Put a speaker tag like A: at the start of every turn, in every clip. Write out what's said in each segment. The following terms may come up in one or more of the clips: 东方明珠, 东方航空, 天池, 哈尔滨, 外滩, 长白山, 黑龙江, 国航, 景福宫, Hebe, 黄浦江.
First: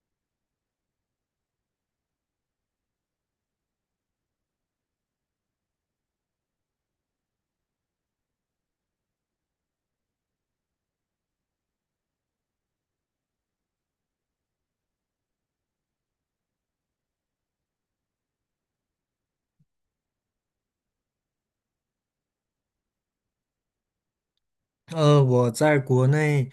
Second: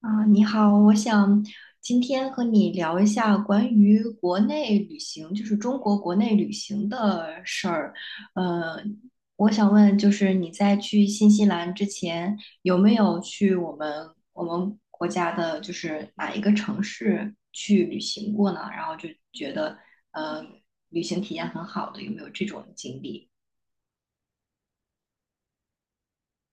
A: 啊，你好，我想今天和你聊一下关于国内旅行，就是中国国内旅行的事儿。呃，我想问，就是你在去新西兰之前，有没有去我们国家的，就是哪一个城市去旅行过呢？然后就觉得，呃，旅行体验很好的，有没有这种经历？
B: 我在国内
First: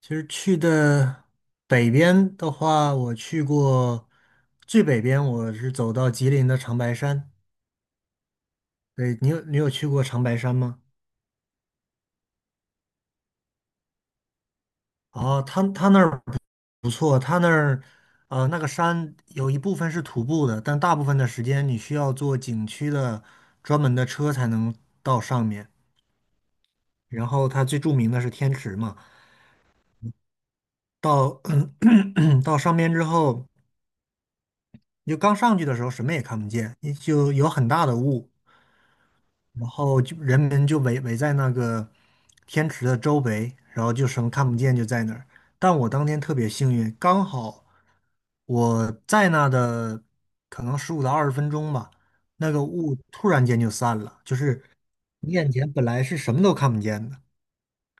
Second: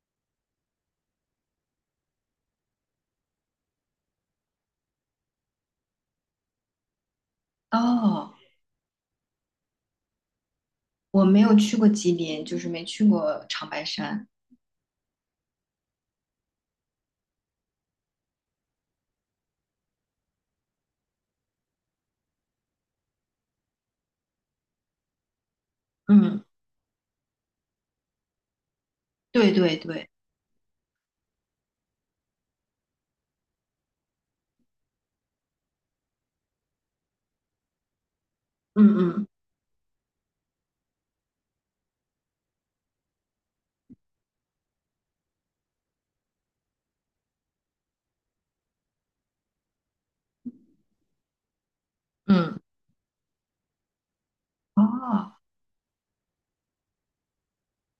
B: 其实去的北边的话，我去过最北边，我是走到吉林的长白山。
A: 哦，
B: 对，你有去过长白山吗？
A: 我没有去过吉林，就是没去过长白山。
B: 哦，他那儿不错，他那儿那个山有一部分是徒步的，但大部分的时间你需要坐景区的专门的车才能到上面。
A: 嗯。
B: 然后它最著名的是天池嘛，
A: 对对对。
B: 到 到上面之后。你就刚上去的时候什么也看不见，你就有很大的雾，
A: 嗯嗯。
B: 然后就人们就围在那个天池的周围，然后就什么看不见就在那儿。但我当天特别幸运，刚好我在那的可能15到20分钟吧，那
A: 嗯。
B: 个雾突然间就散了，就是
A: 哦。
B: 你眼前本来是什么都看不见的，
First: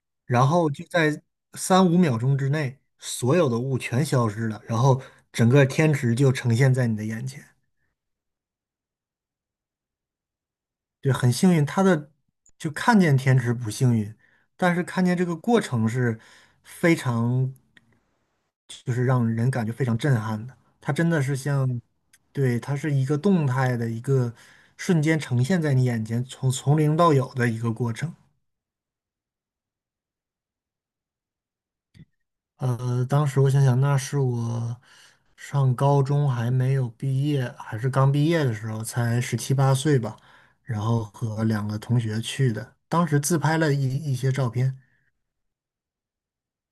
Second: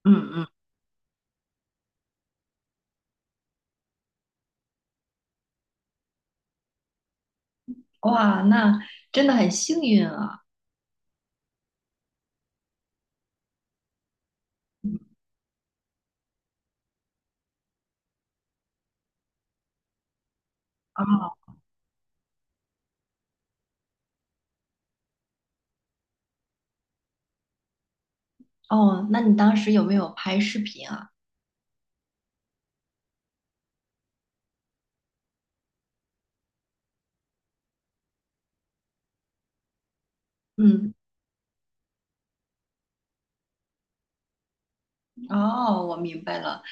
A: 嗯嗯。
B: 然后就在3、5秒钟之内，所有的雾全消失了，然后整个天池就呈现在你的眼前。
A: 哇，那真的很幸运啊。
B: 对，很幸运，他的就看见天池不幸运，但是看见
A: 嗯。
B: 这个过程是非常，就是让人感觉非常震撼的。它真的是
A: 哦。
B: 像，对，它是一个动态的一个瞬间呈现在你眼前，从零到有的一个过程。
A: 哦，那你当时有没有拍视频啊？
B: 当时我想想，那是我上高中还没有毕业，还是刚毕业的时候，才17、8岁吧，然
A: 嗯。
B: 后和2个同学去的，当时自拍了一些照片。
A: 哦，我明白了。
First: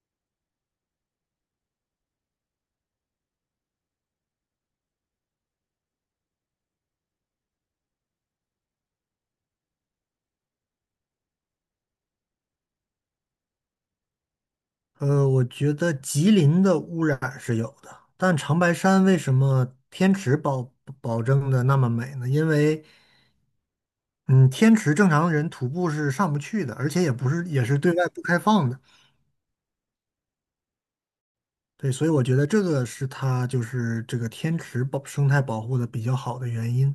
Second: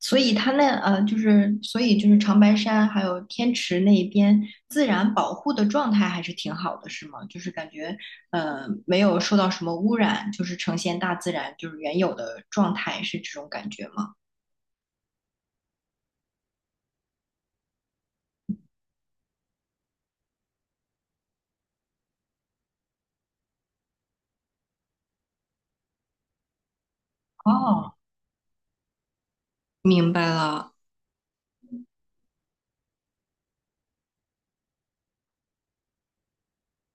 A: 所以它那就是所以就是长白山还有天池那一边自然保护的状态还是挺好的，是吗？就是感觉呃没有受到什么污染，就是呈现大自然就是原有的状态，是这种感觉吗？
B: 我觉得吉林的污染是有的，但长白山为什么天池保证的那么美呢？因为，嗯，天池正常人徒步是上不去的，而且也不是也是对
A: 哦，
B: 外不开放的。
A: 明白了。
B: 对，所以我觉得这个是它就是这个天池保生态保护的比较好的原因。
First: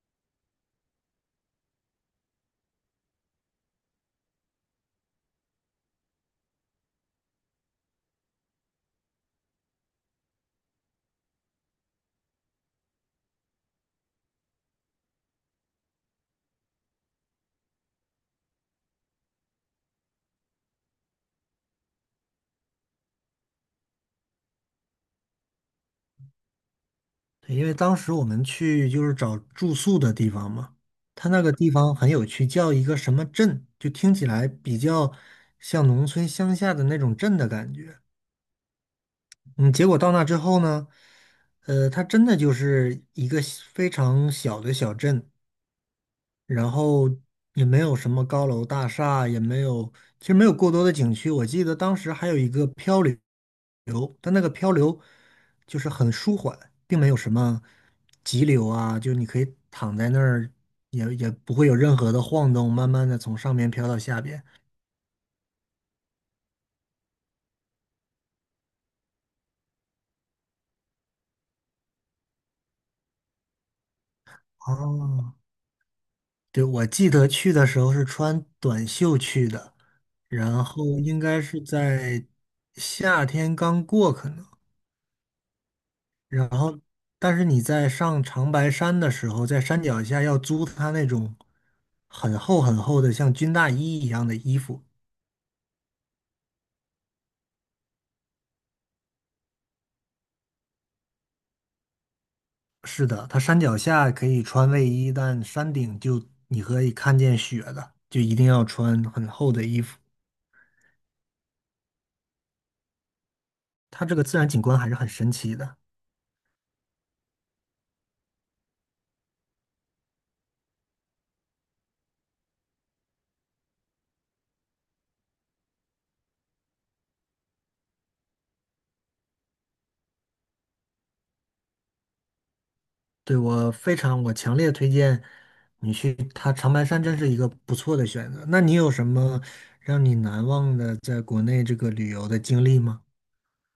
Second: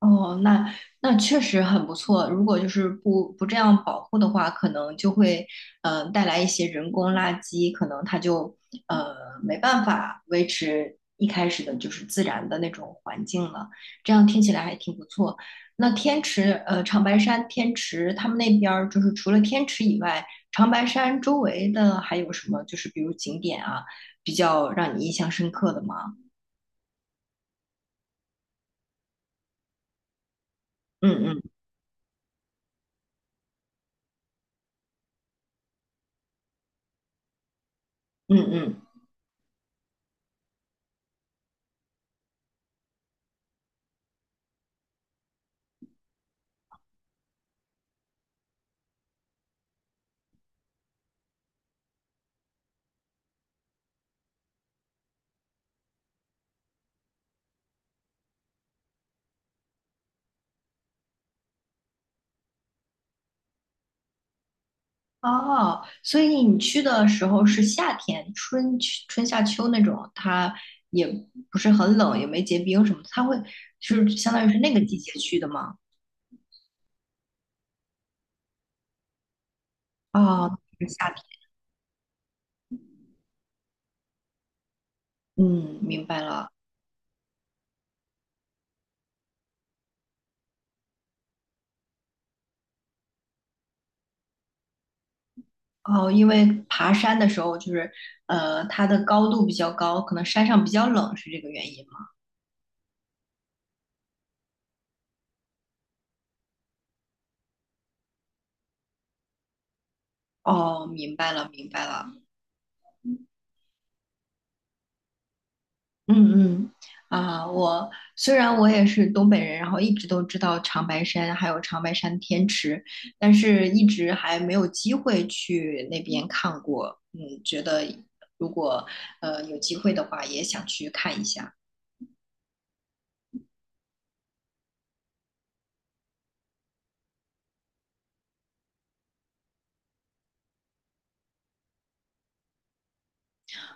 A: 哦，那那确实很不错。如果就是不这样保护的话，可能就会呃带来一些人工垃圾，可能它就呃没办法维持一开始的就是自然的那种环境了。这样听起来还挺不错。那天池长白山天池，他们那边儿就是除了天池以外，长白山周围的还有什么就是比如景点啊，比较让你印象深刻的吗？
B: 对，因为当时我们去就是找住宿的地方嘛，
A: 嗯
B: 它
A: 嗯。
B: 那个地方很有趣，叫一个什么镇，就听起来比较像农村乡下的那种镇的感觉。
A: 嗯嗯。
B: 嗯，结果到那之后呢，它真的就是一个小非常小的小镇，然后也没有什么高楼大厦，也没有，其实没有过多的景区。我记得当时还有一个漂流，但那个漂流就是很舒缓，并没有什么急流啊，就你可以躺在那儿，也不会有任何的晃动，慢慢的从上面飘到下边。
A: 哦，所以你去的时候是夏天，春夏秋那种，它也不是很冷，也没结冰什么的它会就是相当于是那个季节
B: 哦，
A: 去的吗？
B: 对，我记得去的时候是穿短袖去的，
A: 哦，
B: 然后
A: 是
B: 嗯
A: 夏
B: 应
A: 天。
B: 该是在夏天刚过可能，
A: 嗯，明白
B: 然
A: 了。
B: 后但是你在上长白山的时候，在山脚下要租他那种很厚很厚的像军大衣一样的衣服。
A: 哦，因为爬山的时候就是，它的高度比较高，可能山上比较冷，是这个原因吗？
B: 是的，它山脚下可以穿卫衣，但山顶就你可以看见雪的，就一定要穿很厚的衣服。
A: 哦，明白了，明白了。
B: 它这个自然景观还是很神奇的。
A: 嗯嗯。啊，我虽然我也是东北人，然后一直都知道长白山还有长白山天池，但是一直还没有机会去那边看过。嗯，觉得如果有机会的话，也想去看一下。
B: 对，我非常，我强烈推荐你去它长白山，真是一个不错的选择。那你有什么让你难忘的在国内这个旅游的经历吗？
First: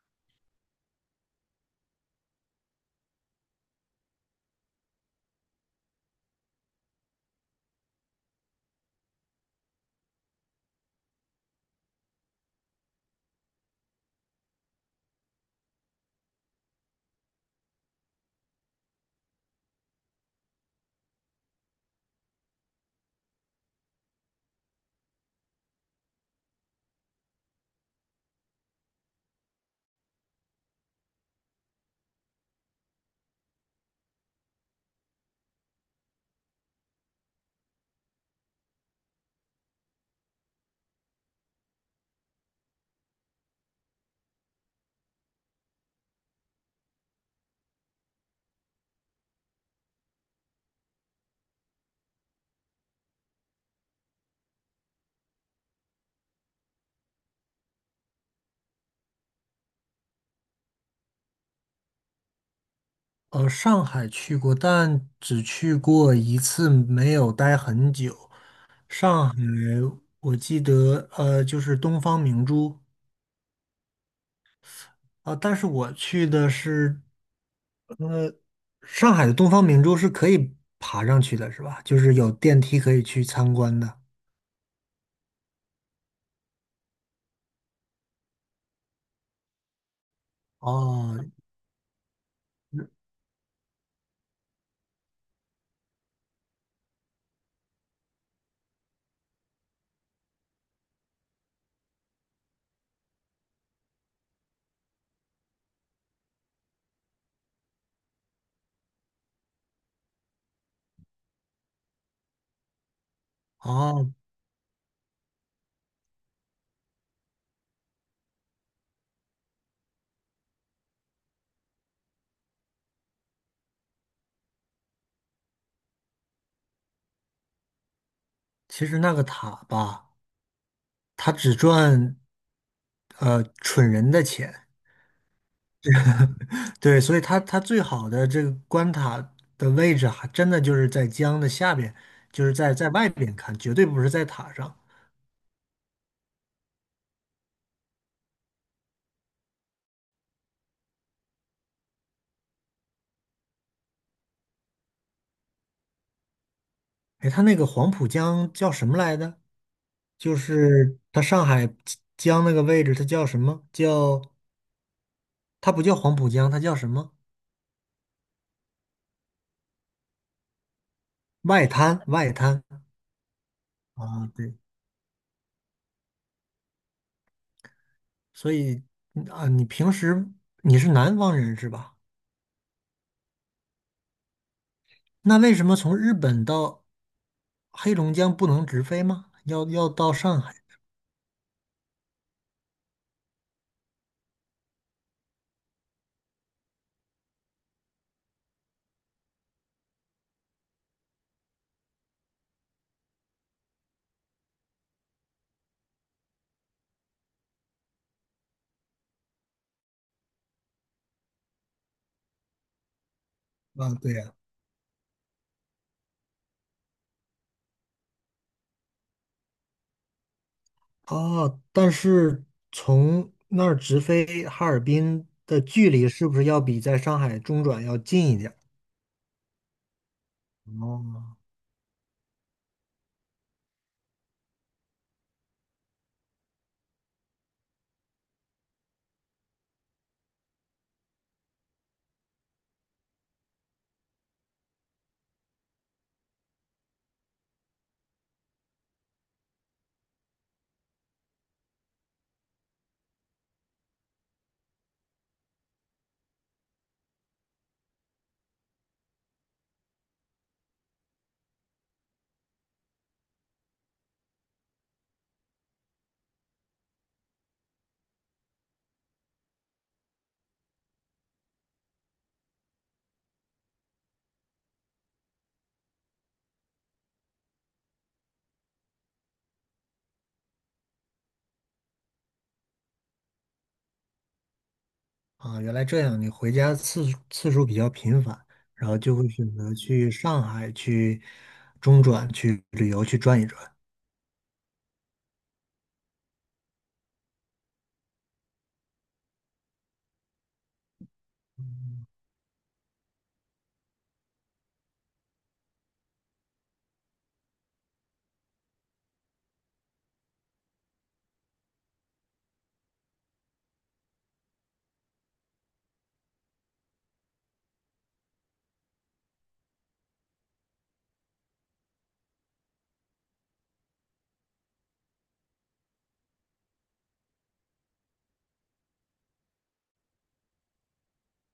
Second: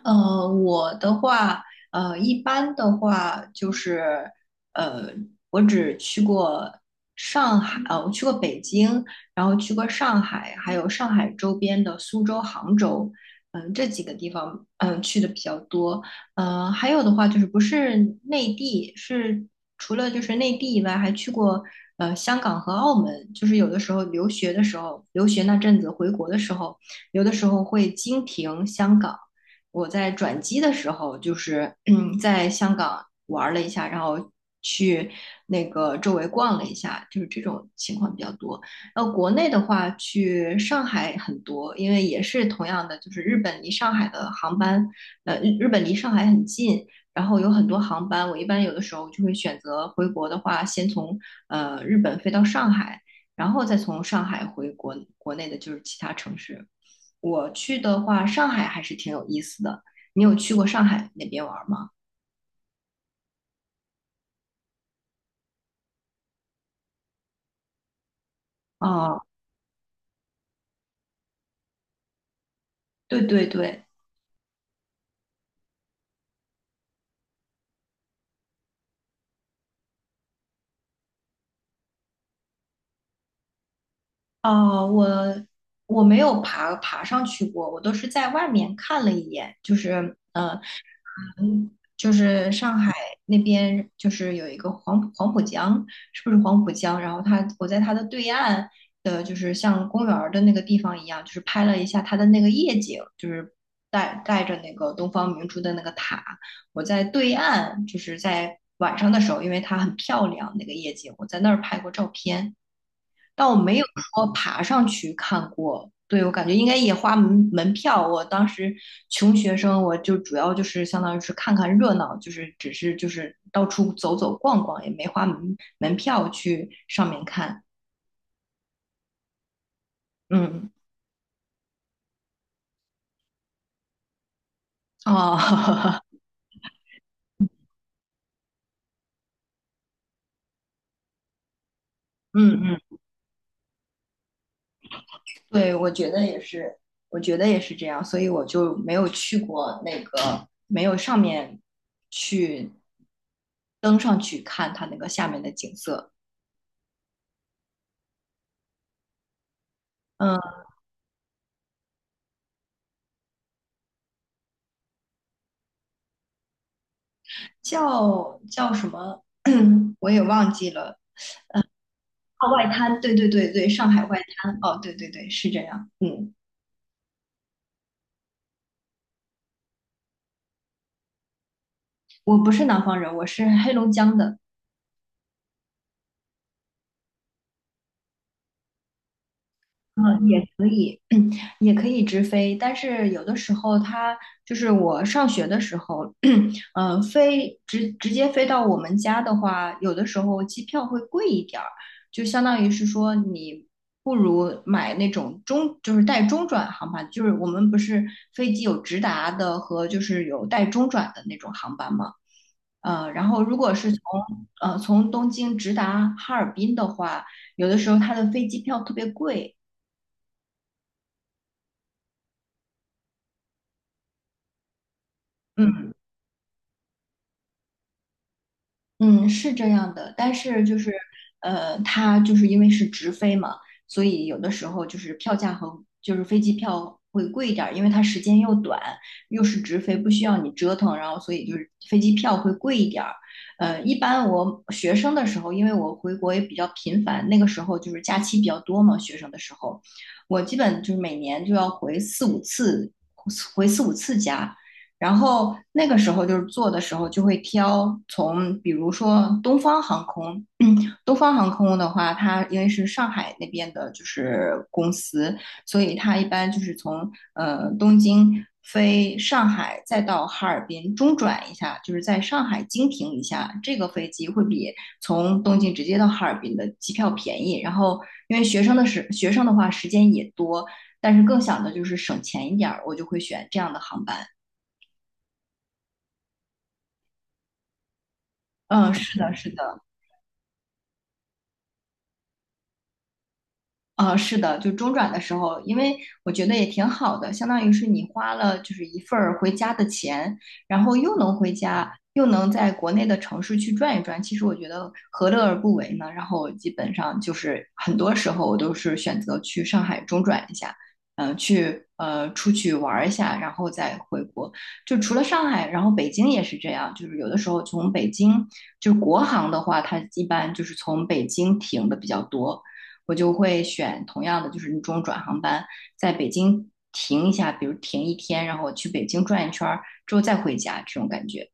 A: 我的话，一般的话就是，呃，我只去过上海，我去过北京，然后去过上海，还有上海周边的苏州、杭州，嗯、这几个地方，嗯、去的比较多。还有的话就是不是内地，是除了就是内地以外，还去过香港和澳门。就是有的时候留学的时候，留学那阵子回国的时候，有的时候会经停香港。我在转机的时候，就是嗯，在香港玩了一下，然后去那个周围逛了一下，就是这种情况比较多。然后国内的话，去上海很多，因为也是同样的，就是日本离上海的航班，日本离上海很近，然后有很多航班，我一般有的时候就会选择回国的话，先从日本飞到上海，然后再从上海回国国内的就是其他城市。我去的话，上海还是挺有意思的。你有去过上海那边玩吗？
B: 上海去过，但只去过一次，没有待很久。
A: 哦，
B: 上海，我记得，就是东方明珠
A: 对对对。
B: 啊，但是我去的是上海的东方明珠是可以爬上去的，是吧？就是有电梯可以去参观的。
A: 哦，我没有爬上去过，我都是在外面看了一眼，就是
B: 哦
A: 嗯，就是上海那边，就是有一个黄浦江，是不是黄浦江？然后它，我在它的对岸的，就是像公园儿的那个地方一样，就是拍了一下它的那个夜景，就是带着那个东方明珠的那个塔。我在对岸，就是在晚上的时候，因为它很漂亮，那个夜景，我在那儿拍过照片。但我没有
B: 哦，
A: 说爬上去看过。对，我感觉应该也花门票。我当时穷学生，我就主要就是相当于是看看热闹，就是只是就是到处走走逛逛，也没花门票去上面看。
B: 其实那个塔吧，
A: 嗯。
B: 它只赚蠢人的钱，
A: 哦。
B: 对，所以它最好的这个关塔的位置还真的就是在江的下边，就是
A: 嗯
B: 在
A: 嗯。
B: 外边看，绝对不是在塔上。
A: 对，我觉得也是，我觉得也是这样，所以我就没有去过那个，没有上面去登上去看它那个下面的景色。
B: 哎，它那个黄浦江叫什么来的？就
A: 嗯。
B: 是它上海江那个位置，它叫什么？叫它不叫黄浦江，它叫什么？
A: 叫什么？我也忘记了。
B: 外滩，外
A: 啊，
B: 滩
A: 外滩，对对对对，上海外
B: 啊，对，
A: 滩。哦，对对对，是这样。嗯。
B: 所以嗯啊，你平时你是南方人是吧？
A: 我不是南方人，我是黑龙江的。
B: 那为什么从日本到黑龙江不能直飞吗？要到
A: 嗯，也。
B: 上海
A: 嗯，也可以直飞，但是有的时候它就是我上学的时候，嗯，飞直接飞到我们家的话，有的时候机票会贵一点儿，就相当于是说你不如买那种中，就是带中转航班，就是我们不是飞机有直达的和就是有带中转的那种航班嘛，然后如果是
B: 啊，
A: 从
B: 对呀，
A: 从东京直达哈尔滨的话，有的时候它的飞机票特别贵。
B: 啊！但是从那儿直飞哈尔滨的距
A: 嗯。
B: 离是不是要比在上海中转要近一点儿
A: 嗯，是这样的，但是就是，
B: 哦，
A: 它就是因为是直飞嘛，所以有的时候就是票价和就是飞机票会贵一点儿，因为它时间又短，又是直飞，不需要你折腾，然后所以就是飞机票会贵一点儿。一般我学生的时候，因为我回国也比较频繁，那个时候就是假期比较多嘛，学生的时候，我基本就是每年就要回四五次，回四五次家。然后那个时候就是坐的时候就会挑从，比如说东方航空，东方航空的话，它因为是上海那边的，就是公司，所以它一般就是从东京飞上海，再到哈尔滨中转一下，就是在上海经停一下，这个飞机会比从东京直接到哈尔滨的机票便宜。然后因为学生的话时间也多，但是更想的就是省钱一点儿，我就会选这样的航班。
B: 啊，原来这样，你回家次数比较频繁，然
A: 嗯，
B: 后就
A: 是
B: 会
A: 的，
B: 选
A: 是
B: 择
A: 的。
B: 去上海去中转去旅游去转一转。
A: 是的，就中转的时候，因为我觉得也挺好的，相当于是你花了就是一份儿回家的钱，然后又能回家，又能在国内的城市去转一转，其实我觉得何乐而不为呢？然后我基本上就是很多时候我都是选择去上海中转一下，嗯、去出去玩儿一下，然后再回国。就除了上海，然后北京也是这样，就是有的时候从北京，就是国航的话，它一般就是从北京停的比较多。我就会选同样的，就是那种转航班，在北京停一下，比如停一天，然后我去北京转一圈儿之后再回家，这种感觉。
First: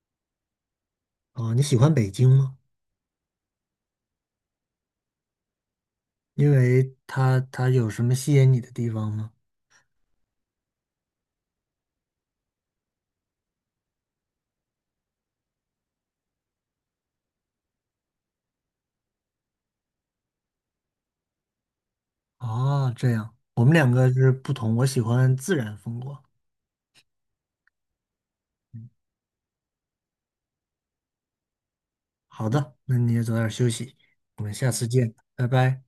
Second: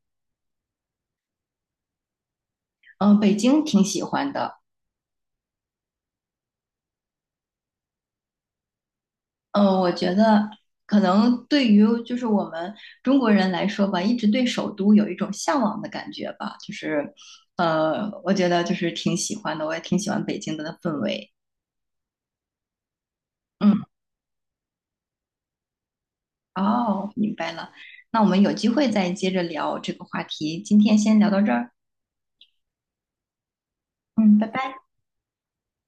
B: 啊，你喜欢北京吗？
A: 嗯，北京挺喜欢的。
B: 因为它有什么吸引你的地方吗？
A: 嗯，我觉得可能对于就是我们中国人来说吧，一直对首都有一种向往的感觉吧，就是我觉得就是挺喜欢的，我也挺喜欢北京的氛围。
B: 哦，这样，我们
A: 嗯，
B: 两个是不同，我喜欢自然风光。
A: 哦，明白了。那我们有机会再接着聊这个话题，今天先聊到这儿。
B: 好的，那你也早点休息，
A: 嗯，
B: 我
A: 拜
B: 们下
A: 拜。
B: 次见，拜拜。